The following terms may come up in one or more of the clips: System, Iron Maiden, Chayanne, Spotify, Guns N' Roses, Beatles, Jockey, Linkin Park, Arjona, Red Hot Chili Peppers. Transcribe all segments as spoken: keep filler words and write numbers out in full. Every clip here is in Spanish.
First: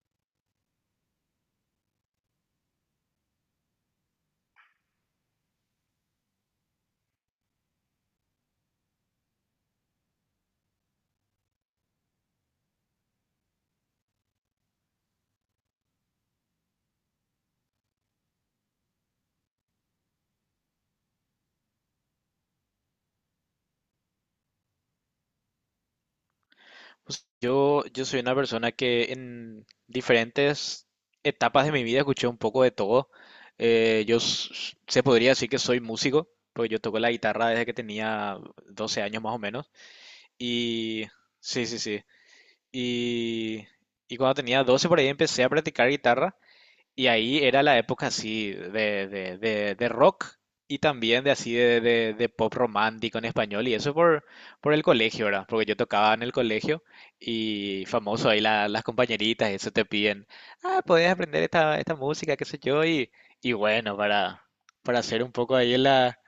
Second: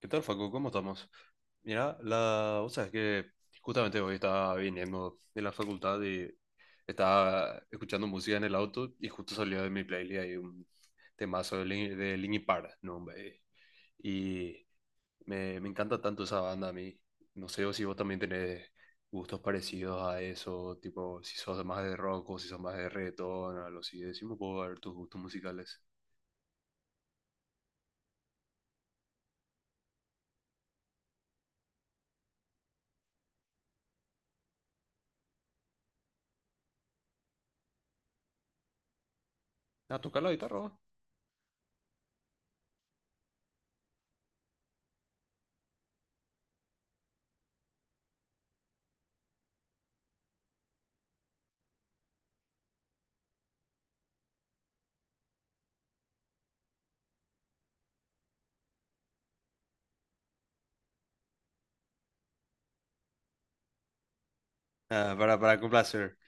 ¿Qué tal, Facu? ¿Cómo estamos? Mira, la... vos sabés que justamente hoy estaba viniendo de la facultad y estaba escuchando música en el auto, y justo salió de mi playlist ahí un temazo de, Lin... de Linkin Park, ¿no, hombre? Y me, me encanta tanto esa banda a mí. No sé si vos también tenés gustos parecidos a eso, tipo si sos más de rock o si sos más de reggaetón, algo así. Decime un poco a ver tus gustos musicales. Pues, Yo, yo soy una persona que en diferentes etapas de mi vida escuché un poco de todo. Eh, yo s- se podría decir que soy músico, porque yo toco la guitarra desde que tenía doce años más o menos. Ah, ¿tocar la guitarra vos? Y sí, sí, sí. Y, y cuando tenía doce por ahí empecé a practicar guitarra y ahí era la época así de, de, de, de rock y también de así de, de- de pop romántico en español. Y eso por, por el colegio, ¿verdad? Porque yo tocaba en el colegio y famoso ahí la- las compañeritas, eso te piden, ah, podés aprender esta, esta música, qué sé yo. Y, y bueno, para, para Ah, hacer un para, poco para ahí en complacer. la.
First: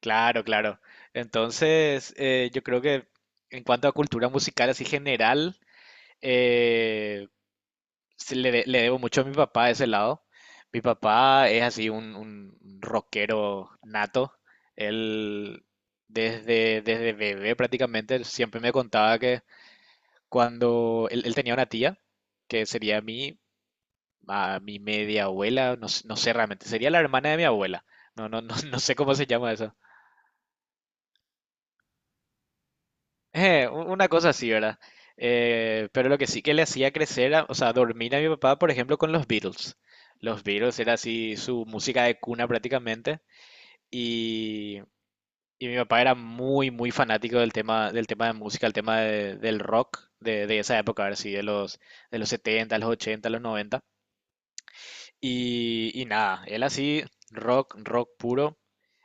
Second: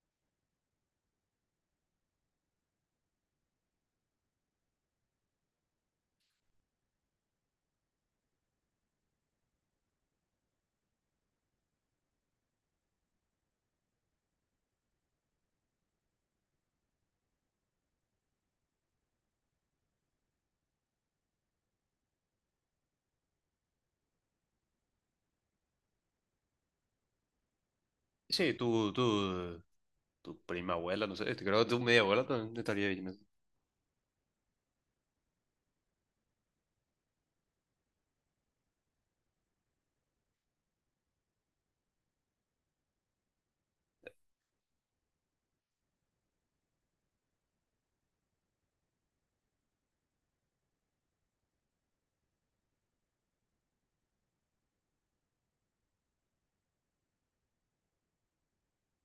Claro, claro. Entonces, eh, yo creo que en cuanto a cultura musical así general, eh, se le, de- le debo mucho a mi papá de ese lado. Mi papá es así un, un rockero nato. Él desde, desde bebé prácticamente él siempre me contaba que cuando él, él tenía una tía, que sería mi, a mi media abuela, no, s- no sé realmente, sería la hermana de mi abuela. No, no, Sí, no, no tú, sé cómo se llama tú. eso. Tu prima abuela, no sé, este, creo que tu media abuela también estaría bien, ¿no? Eh, u- una cosa así, ¿verdad? Eh, pero lo que sí que le hacía crecer, a- o sea, dormir a mi papá, por ejemplo, con los Beatles. Los Beatles era así su música de cuna prácticamente. Y, y mi papá era muy, muy fanático del tema, del tema de música, el tema de- del rock de, de esa época, a ver si de los, de los setenta los ochenta los noventa. Y, y nada, él así, rock, rock puro.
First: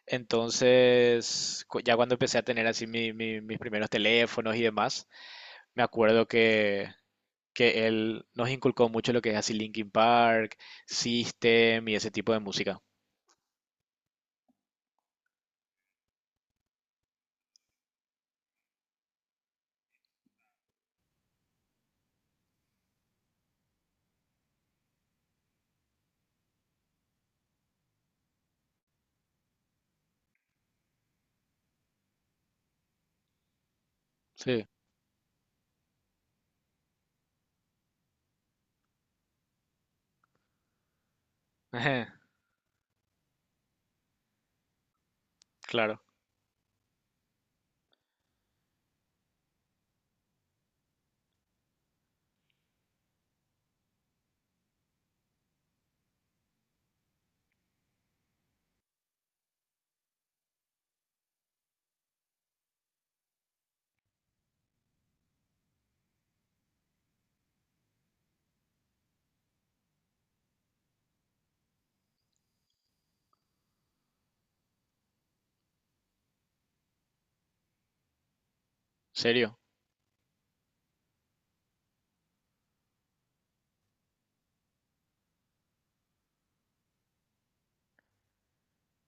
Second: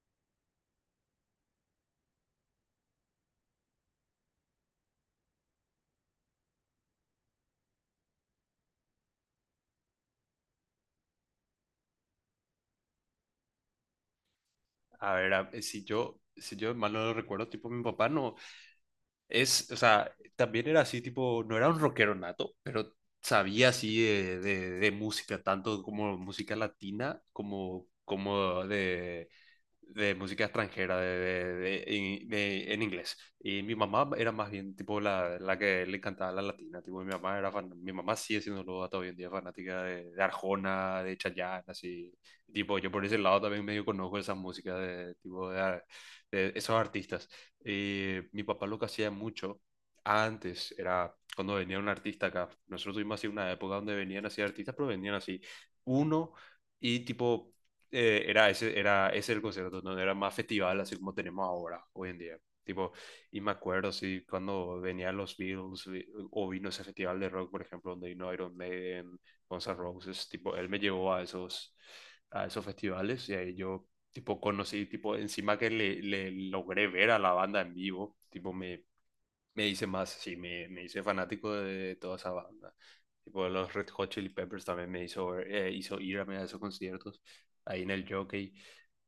Entonces, cu- ya cuando empecé a tener así mi- mi- mis primeros teléfonos y demás me acuerdo que, que él nos inculcó mucho lo que es así Linkin Park, System y ese tipo de música. A ver, a- eh, si yo, si yo mal no lo recuerdo, tipo mi papá no, es, o sea, también era así, tipo, no era un rockero nato, pero sabía así de, de, de música, tanto como música latina como, como de de música extranjera de, de- de- de- de, en inglés. Y mi mamá era más Sí. bien tipo la, la que le encantaba la latina. Tipo, mi mamá era fan- mi mamá sigue siendo hasta hoy en día fanática de, de Arjona, de Chayanne, así. Tipo, yo por ese lado también medio conozco esas músicas de, tipo, de, Claro, de esos artistas. Y mi papá lo que hacía mucho antes era cuando venía un artista acá. Nosotros tuvimos así una época donde venían así artistas, pero venían así uno y tipo eh, era, ese, era ese el concierto, no era más festival así como tenemos ahora, hoy en día. Tipo, y me acuerdo, sí, cuando venían los Beatles vi- o vino ese festival de rock, por ejemplo, donde vino Iron Maiden, Guns N' Roses, tipo, él me llevó a esos, a esos festivales, y ahí yo, tipo, conocí, tipo, encima que le, le logré ver a la banda en vivo, tipo, me, ¿serio? me hice más, sí, me, me hice fanático de toda esa banda. Tipo, los Red Hot Chili Peppers también me hizo, eh, hizo ir a esos conciertos ahí en el Jockey.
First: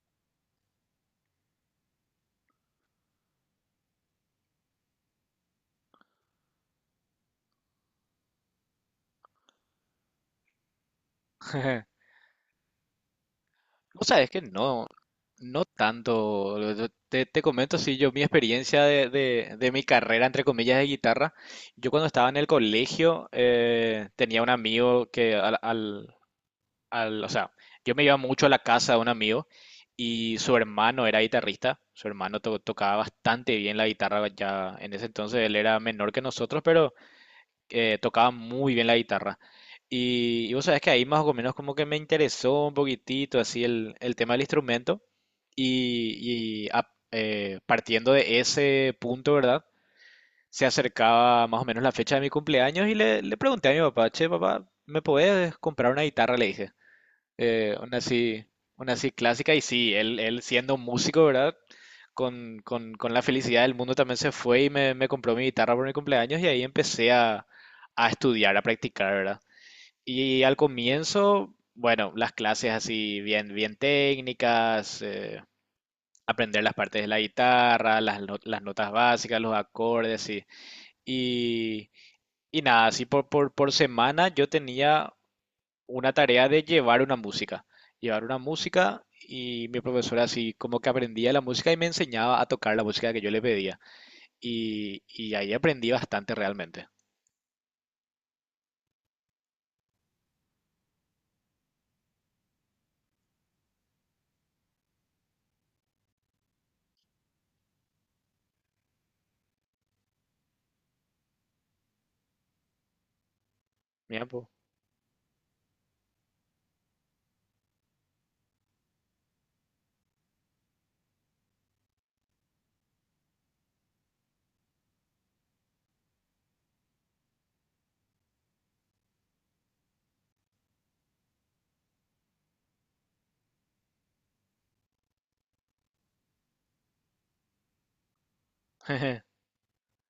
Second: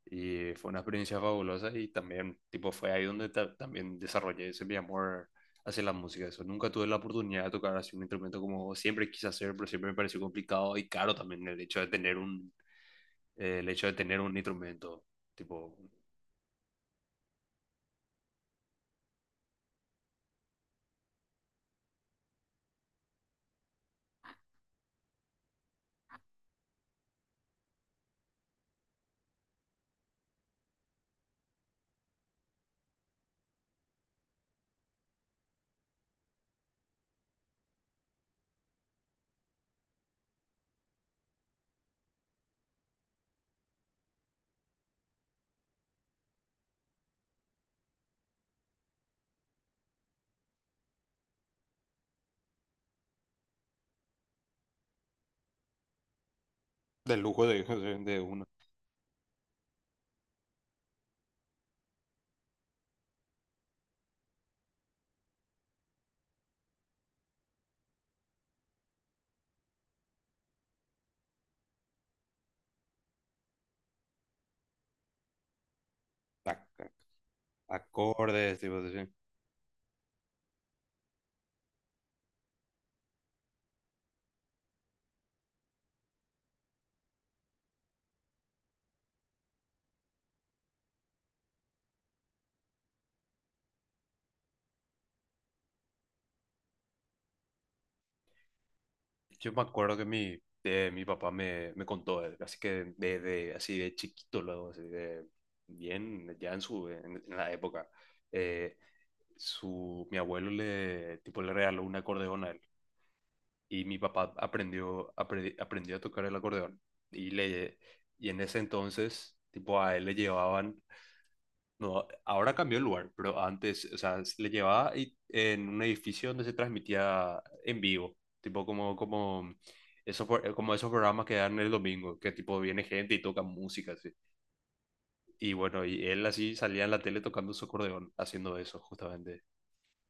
Y fue una experiencia fabulosa y también, tipo, fue ahí donde ta- también desarrollé ese mi amor hacia la música. Eso, nunca tuve la oportunidad de tocar así un instrumento como siempre quise hacer, pero siempre me pareció complicado y caro también el hecho de tener un, eh, el hecho de No tener sabes un que no, instrumento, no tipo, tanto. Yo Te, te comento, sí, yo mi experiencia de, de- de mi carrera, entre comillas, de guitarra. Yo cuando estaba en el colegio eh, tenía un amigo que al, al, o sea, yo me iba mucho a la casa de un amigo y su hermano era guitarrista, su hermano to- tocaba bastante bien la guitarra ya en ese entonces, él era menor que nosotros, pero eh, tocaba muy bien la guitarra. Y, y vos sabés que ahí más o menos como que me interesó un poquitito así el, el tema del instrumento y, y a- eh, partiendo de ese punto, ¿verdad? Se acercaba más o menos la fecha de mi cumpleaños y le, le pregunté a mi papá, che, papá, ¿me podés comprar una guitarra? Le dije. del lujo de, Eh, una de así, uno. una así clásica y sí, él, él siendo músico, ¿verdad? Con, con- con la felicidad del mundo también se fue y me, me compró mi guitarra por mi cumpleaños y ahí empecé a, a estudiar, a practicar, ¿verdad? Y al comienzo, bueno, las clases así bien, bien técnicas, eh, aprender Ac- las ac- partes de la guitarra, las, no- Acordes, las tipo, notas sí. básicas, los acordes, y, y, y nada, así por, por, por semana yo tenía una tarea de llevar una música, llevar una música y mi profesora así como que aprendía la música y me enseñaba a tocar la música que yo le pedía y, y ahí aprendí bastante realmente. Yo me acuerdo que mi, eh, mi papá me, me contó, eh, así que de de así de chiquito, luego, así de bien, ya en su en, en la época, eh, su, mi abuelo le, tipo, le regaló un acordeón a él, y mi Mira, papá pues. aprendió, apre- aprendió a tocar el acordeón. Y, le, y en ese entonces, tipo, a él le llevaban no, ahora cambió el lugar, pero antes, o sea, se le llevaba y- en un edificio donde se transmitía en vivo, tipo como, como, esos pro- como esos programas que dan el domingo, que tipo viene gente y toca música, así. Y bueno, y él así salía en la tele tocando su acordeón, haciendo eso justamente.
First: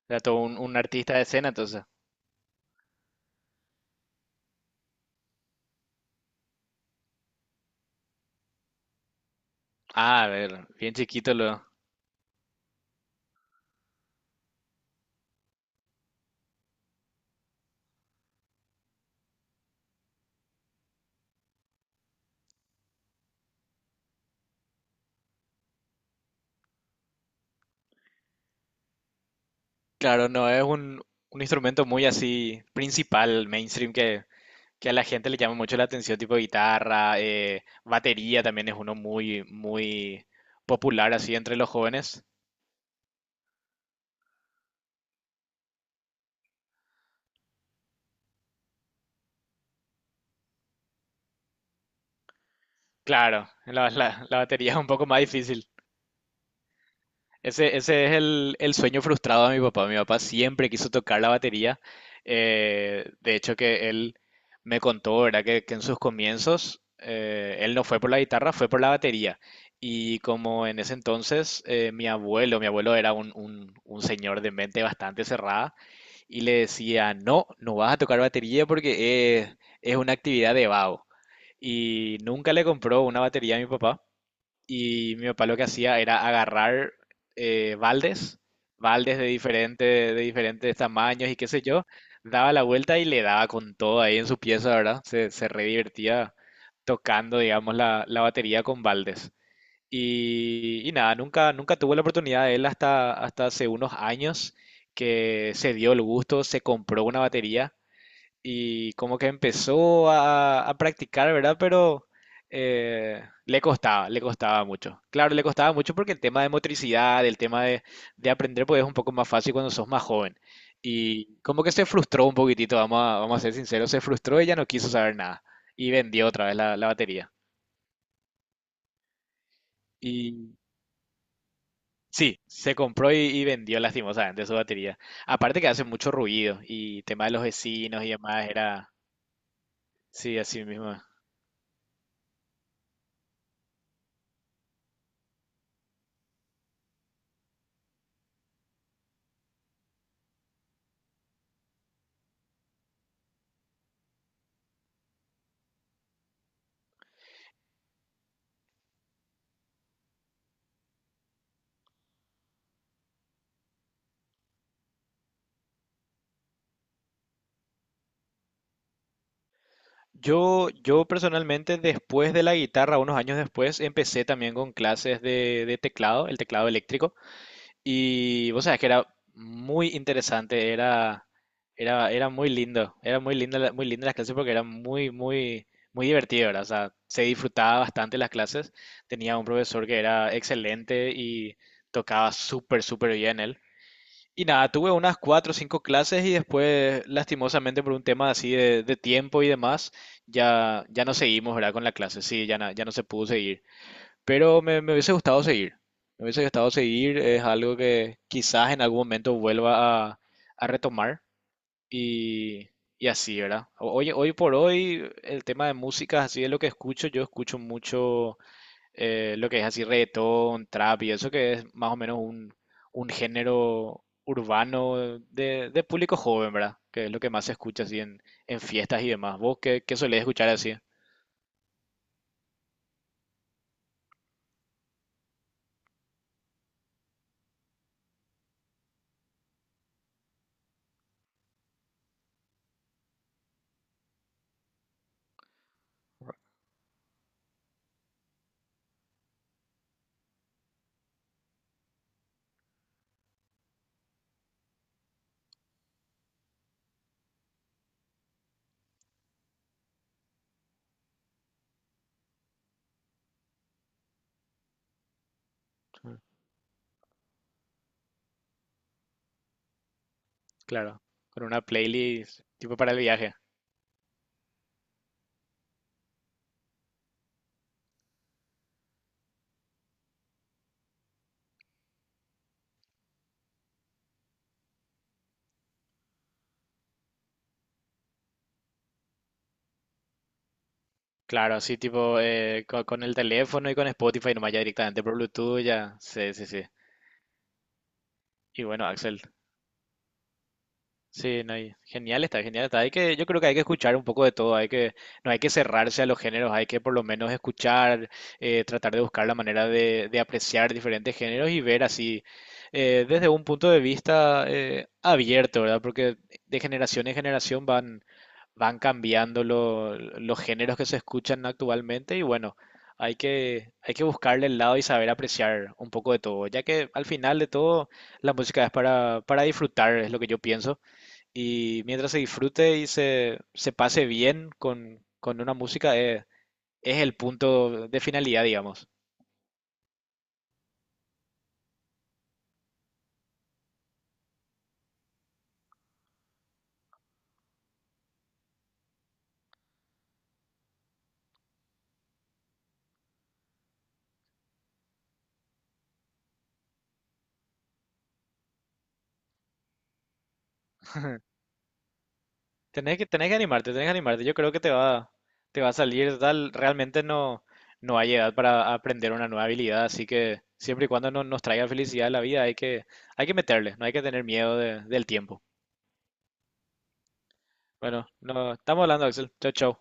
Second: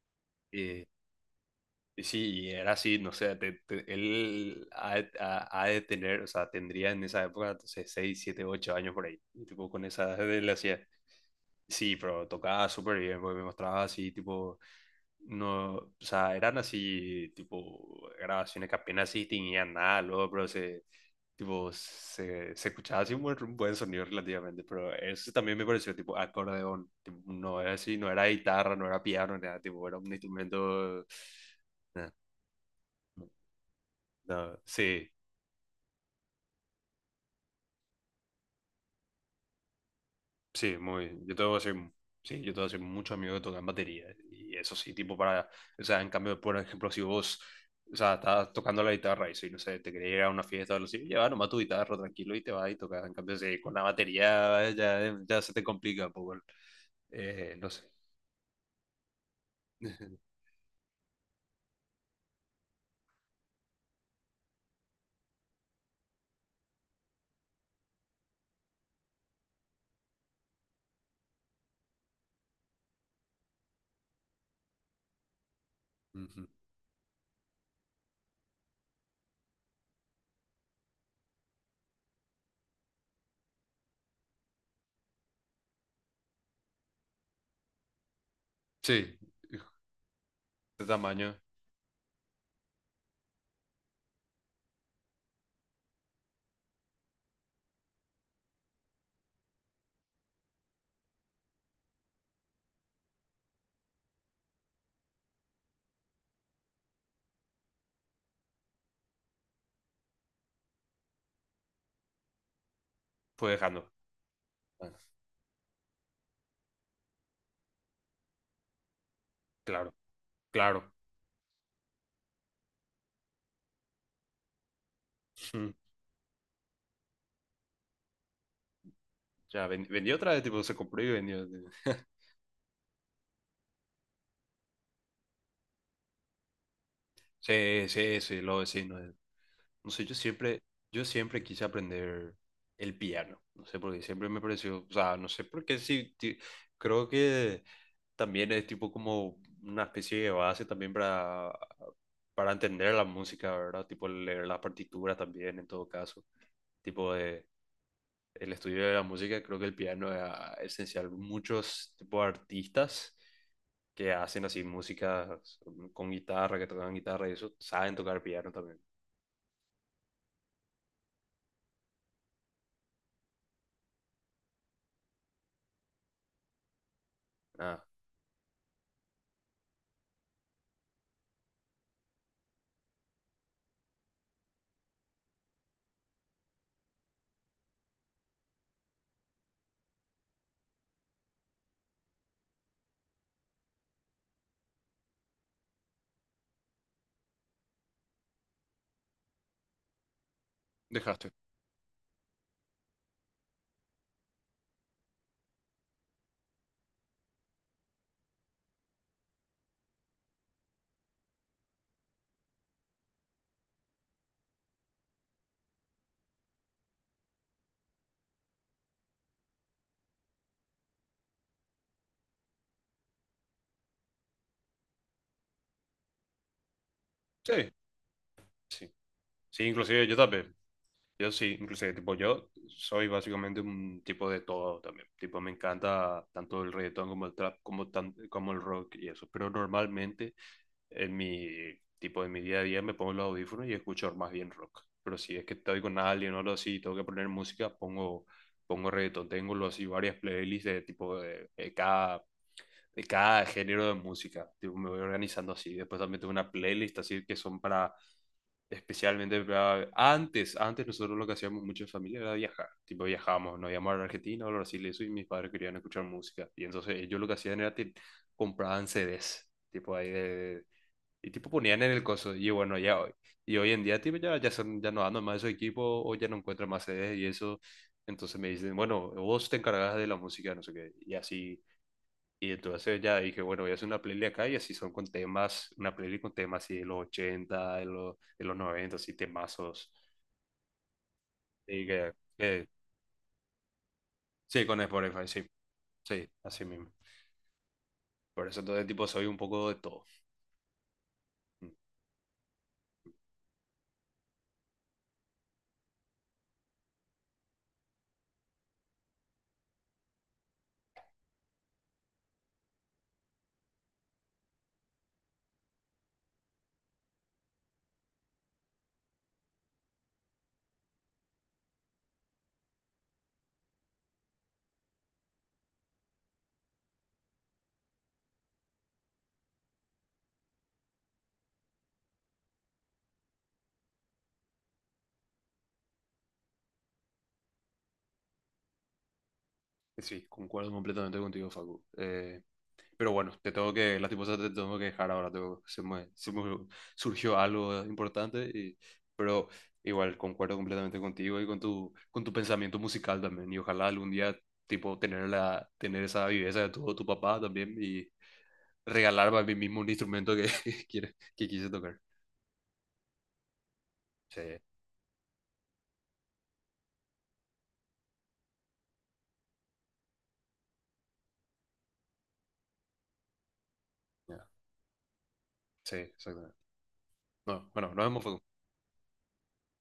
Era todo un, un Y, artista de escena, entonces. y sí, y era así, no sé, te- te- él ha, de ha- ha de tener, o sea, tendría en esa época, entonces, seis siete ocho años por ahí, y tipo con esa, Ah, a edad él ver, hacía, bien chiquito lo. sí, pero tocaba súper bien, porque me mostraba así, tipo. No, o sea, eran así, tipo, grabaciones que apenas sí tenían nada, luego, pero se, tipo, se, se escuchaba así un buen, un buen sonido relativamente, pero eso también me pareció, tipo, acordeón, tipo, no era así, no era guitarra, no era piano, nada, tipo, era un Claro, no es un, instrumento, un instrumento muy nah, así principal, mainstream, que, no, que a la sí. gente le llama mucho la atención, tipo guitarra, eh, batería también es uno muy, muy Sí, muy. popular Yo así tengo entre que los ser, jóvenes. sí, yo tengo que ser mucho amigo que tocan batería. Y eso sí, tipo para. O sea, en cambio, por ejemplo, si vos. O sea, estás tocando la guitarra y si no sé, te querés ir a una fiesta o algo así, lleva nomás tu guitarra tranquilo y te vas y tocas. En cambio, Claro, si con la la, la- la batería batería eh, es un ya, poco eh, más ya se te difícil. complica un poco. El- eh, no Ese, sé. ese es el, el sueño frustrado de mi papá. Mi papá siempre quiso tocar la batería. Eh, de hecho, que él me contó, ¿verdad? Que, que en sus comienzos eh, él no fue por la guitarra, fue por la batería. Y como en ese entonces eh, mi abuelo, mi abuelo era un, un, un señor de mente bastante cerrada y Ujú. le decía, no, no vas a tocar batería porque es, es una actividad de vago. Y nunca le compró una batería a mi papá. Y mi papá lo que hacía era agarrar eh, baldes, Sí, baldes de diferente, de diferentes de tamaños y tamaño, qué sé yo, daba la vuelta y le daba con todo ahí en su pieza, ¿verdad? Se, se re divertía tocando, digamos, la, la batería con baldes. Y, y nada, nunca, nunca tuvo la oportunidad de él hasta, hasta hace unos años que se dio el gusto, se compró una batería y como que empezó a, a practicar, ¿verdad? Pero eh, fue le dejando. costaba, le costaba Ah, mucho. Claro, le costaba mucho porque el tema de motricidad, el tema de, de aprender, pues es un poco más fácil cuando sos claro, más joven. claro. Y como que se frustró un poquitito, vamos a, vamos a ser sinceros, se frustró y ya no quiso saber nada. Mm. Y vendió otra vez la, la batería. Ya, ven- vendió otra vez, Y tipo, se compró y vendió. sí, se compró y, y vendió lastimosamente su batería. Aparte que hace mucho ruido y tema de los Sí, vecinos y sí, sí, demás, lo era, vecino. No sé, yo sí, siempre, así mismo. yo siempre quise aprender el piano. No sé por qué, siempre me pareció, o sea, no sé por qué, sí, ti- creo que también es tipo como una especie de base también para, para entender la música, ¿verdad? Tipo leer las partituras también, en todo caso. Tipo de, el estudio de la música, creo que el piano es ah, esencial. Muchos tipo de artistas que hacen así música con guitarra, que tocan guitarra y eso, saben tocar piano también. Yo, yo personalmente, después de la guitarra, unos años después, empecé también con clases de, de teclado, el teclado eléctrico, Ah, y vos sabés que era muy interesante, era, era, era muy lindo, era muy linda, la- muy linda las clases porque era muy, muy, muy divertido, ¿verdad? O sea, se disfrutaba bastante las clases, tenía un profesor que era excelente y tocaba súper, súper bien él. Y nada, tuve unas cuatro o cinco clases y después, lastimosamente, por un tema así de, de tiempo y demás, ya, ya no dejaste. seguimos, ¿verdad? Con la clase, sí, ya, na- ya no se pudo seguir. Pero me, me hubiese gustado seguir. Me hubiese gustado seguir, es algo que quizás en algún momento vuelva a, a retomar y, y así, ¿verdad? O- Hoy, hoy por hoy, el tema de música, así es lo que escucho. Yo escucho mucho eh, lo que es así reggaetón, trap y eso que es más o menos un, un género urbano de, de público joven, ¿verdad? Que es lo que más se Sí, escucha así en, en sí. fiestas y demás. ¿Vos Sí, qué, qué inclusive yo solés escuchar también. así? Yo sí, inclusive, tipo, yo soy básicamente un tipo de todo también. Tipo, me encanta tanto el reggaetón como el trap, como, tan- como el rock y eso. Pero normalmente en mi, tipo, en mi día a día me pongo los audífonos y escucho más bien rock. Pero si es que estoy con alguien o algo así y tengo que poner música, pongo, pongo reggaetón. Tengo los, así varias playlists de tipo de, de cada, de cada género de música. Tipo, me voy organizando así. Después también tengo una playlist así que son para especialmente para- antes, antes nosotros lo que hacíamos mucho en familia era viajar, tipo viajábamos, nos íbamos a Argentina o a Brasil, eso, y mis padres querían escuchar Mm. música, y entonces ellos lo que hacían era que compraban C Ds, tipo ahí de, de- Claro, y con tipo una ponían en el coso, playlist y tipo bueno, para el ya hoy, viaje. y hoy en día tipo ya, ya, son, ya no andan más esos equipos, o ya no encuentran más C Ds y eso, entonces me dicen, bueno, vos te encargas de la música, no sé qué, y así, y entonces ya dije, bueno, voy a hacer una playlist acá, y así son con temas, una playlist con temas así de los ochenta, de los, de los noventa, así temazos. Claro, así Y que- tipo eh, que- co- con, el teléfono y con Spotify nomás ya sí, con directamente por Spotify, sí, Bluetooth ya. sí, Sí, sí, sí. así mismo. Por eso Y bueno, entonces tipo Axel. soy un poco de todo. Sí, no, y genial está, genial está. Hay que, yo creo que hay que escuchar un poco de todo, hay que, no hay que cerrarse a los géneros, hay que por lo menos escuchar, eh, tratar de buscar la manera de, de apreciar diferentes géneros y ver así eh, desde un punto de vista eh, abierto, ¿verdad? Porque de generación en generación van, van cambiando lo- los géneros que se escuchan actualmente y bueno, hay que, hay que buscarle el lado y saber apreciar un poco de todo, ya que al final de todo la música es para, para disfrutar, es lo que yo pienso. Y mientras se disfrute y se, se pase bien con, con una música, eh, es el punto de finalidad, digamos. Sí, concuerdo completamente contigo, Facu. Eh, pero bueno, te tengo que, lastimosamente te tengo que dejar ahora. tengo- se me, se me surgió algo importante, y, pero igual concuerdo completamente contigo y con tu, con tu pensamiento musical también. Y ojalá algún día, tipo, tener la, tener esa viveza de tu, tu papá también, y regalarme a mí mismo un instrumento que, que, quiere, que quise tocar. Tenés que, tenés que animarte, tenés que animarte. Yo Sí, creo que te va, te va a salir tal. Realmente no, no hay edad para aprender una nueva habilidad, así que siempre y cuando no, nos traiga felicidad a la vida, hay que, hay que meterle, no hay que tener ya, miedo de- del tiempo. sí, exactamente. No, bueno, nos Bueno, vemos, no, Facu. estamos hablando, Axel. Chau, chau.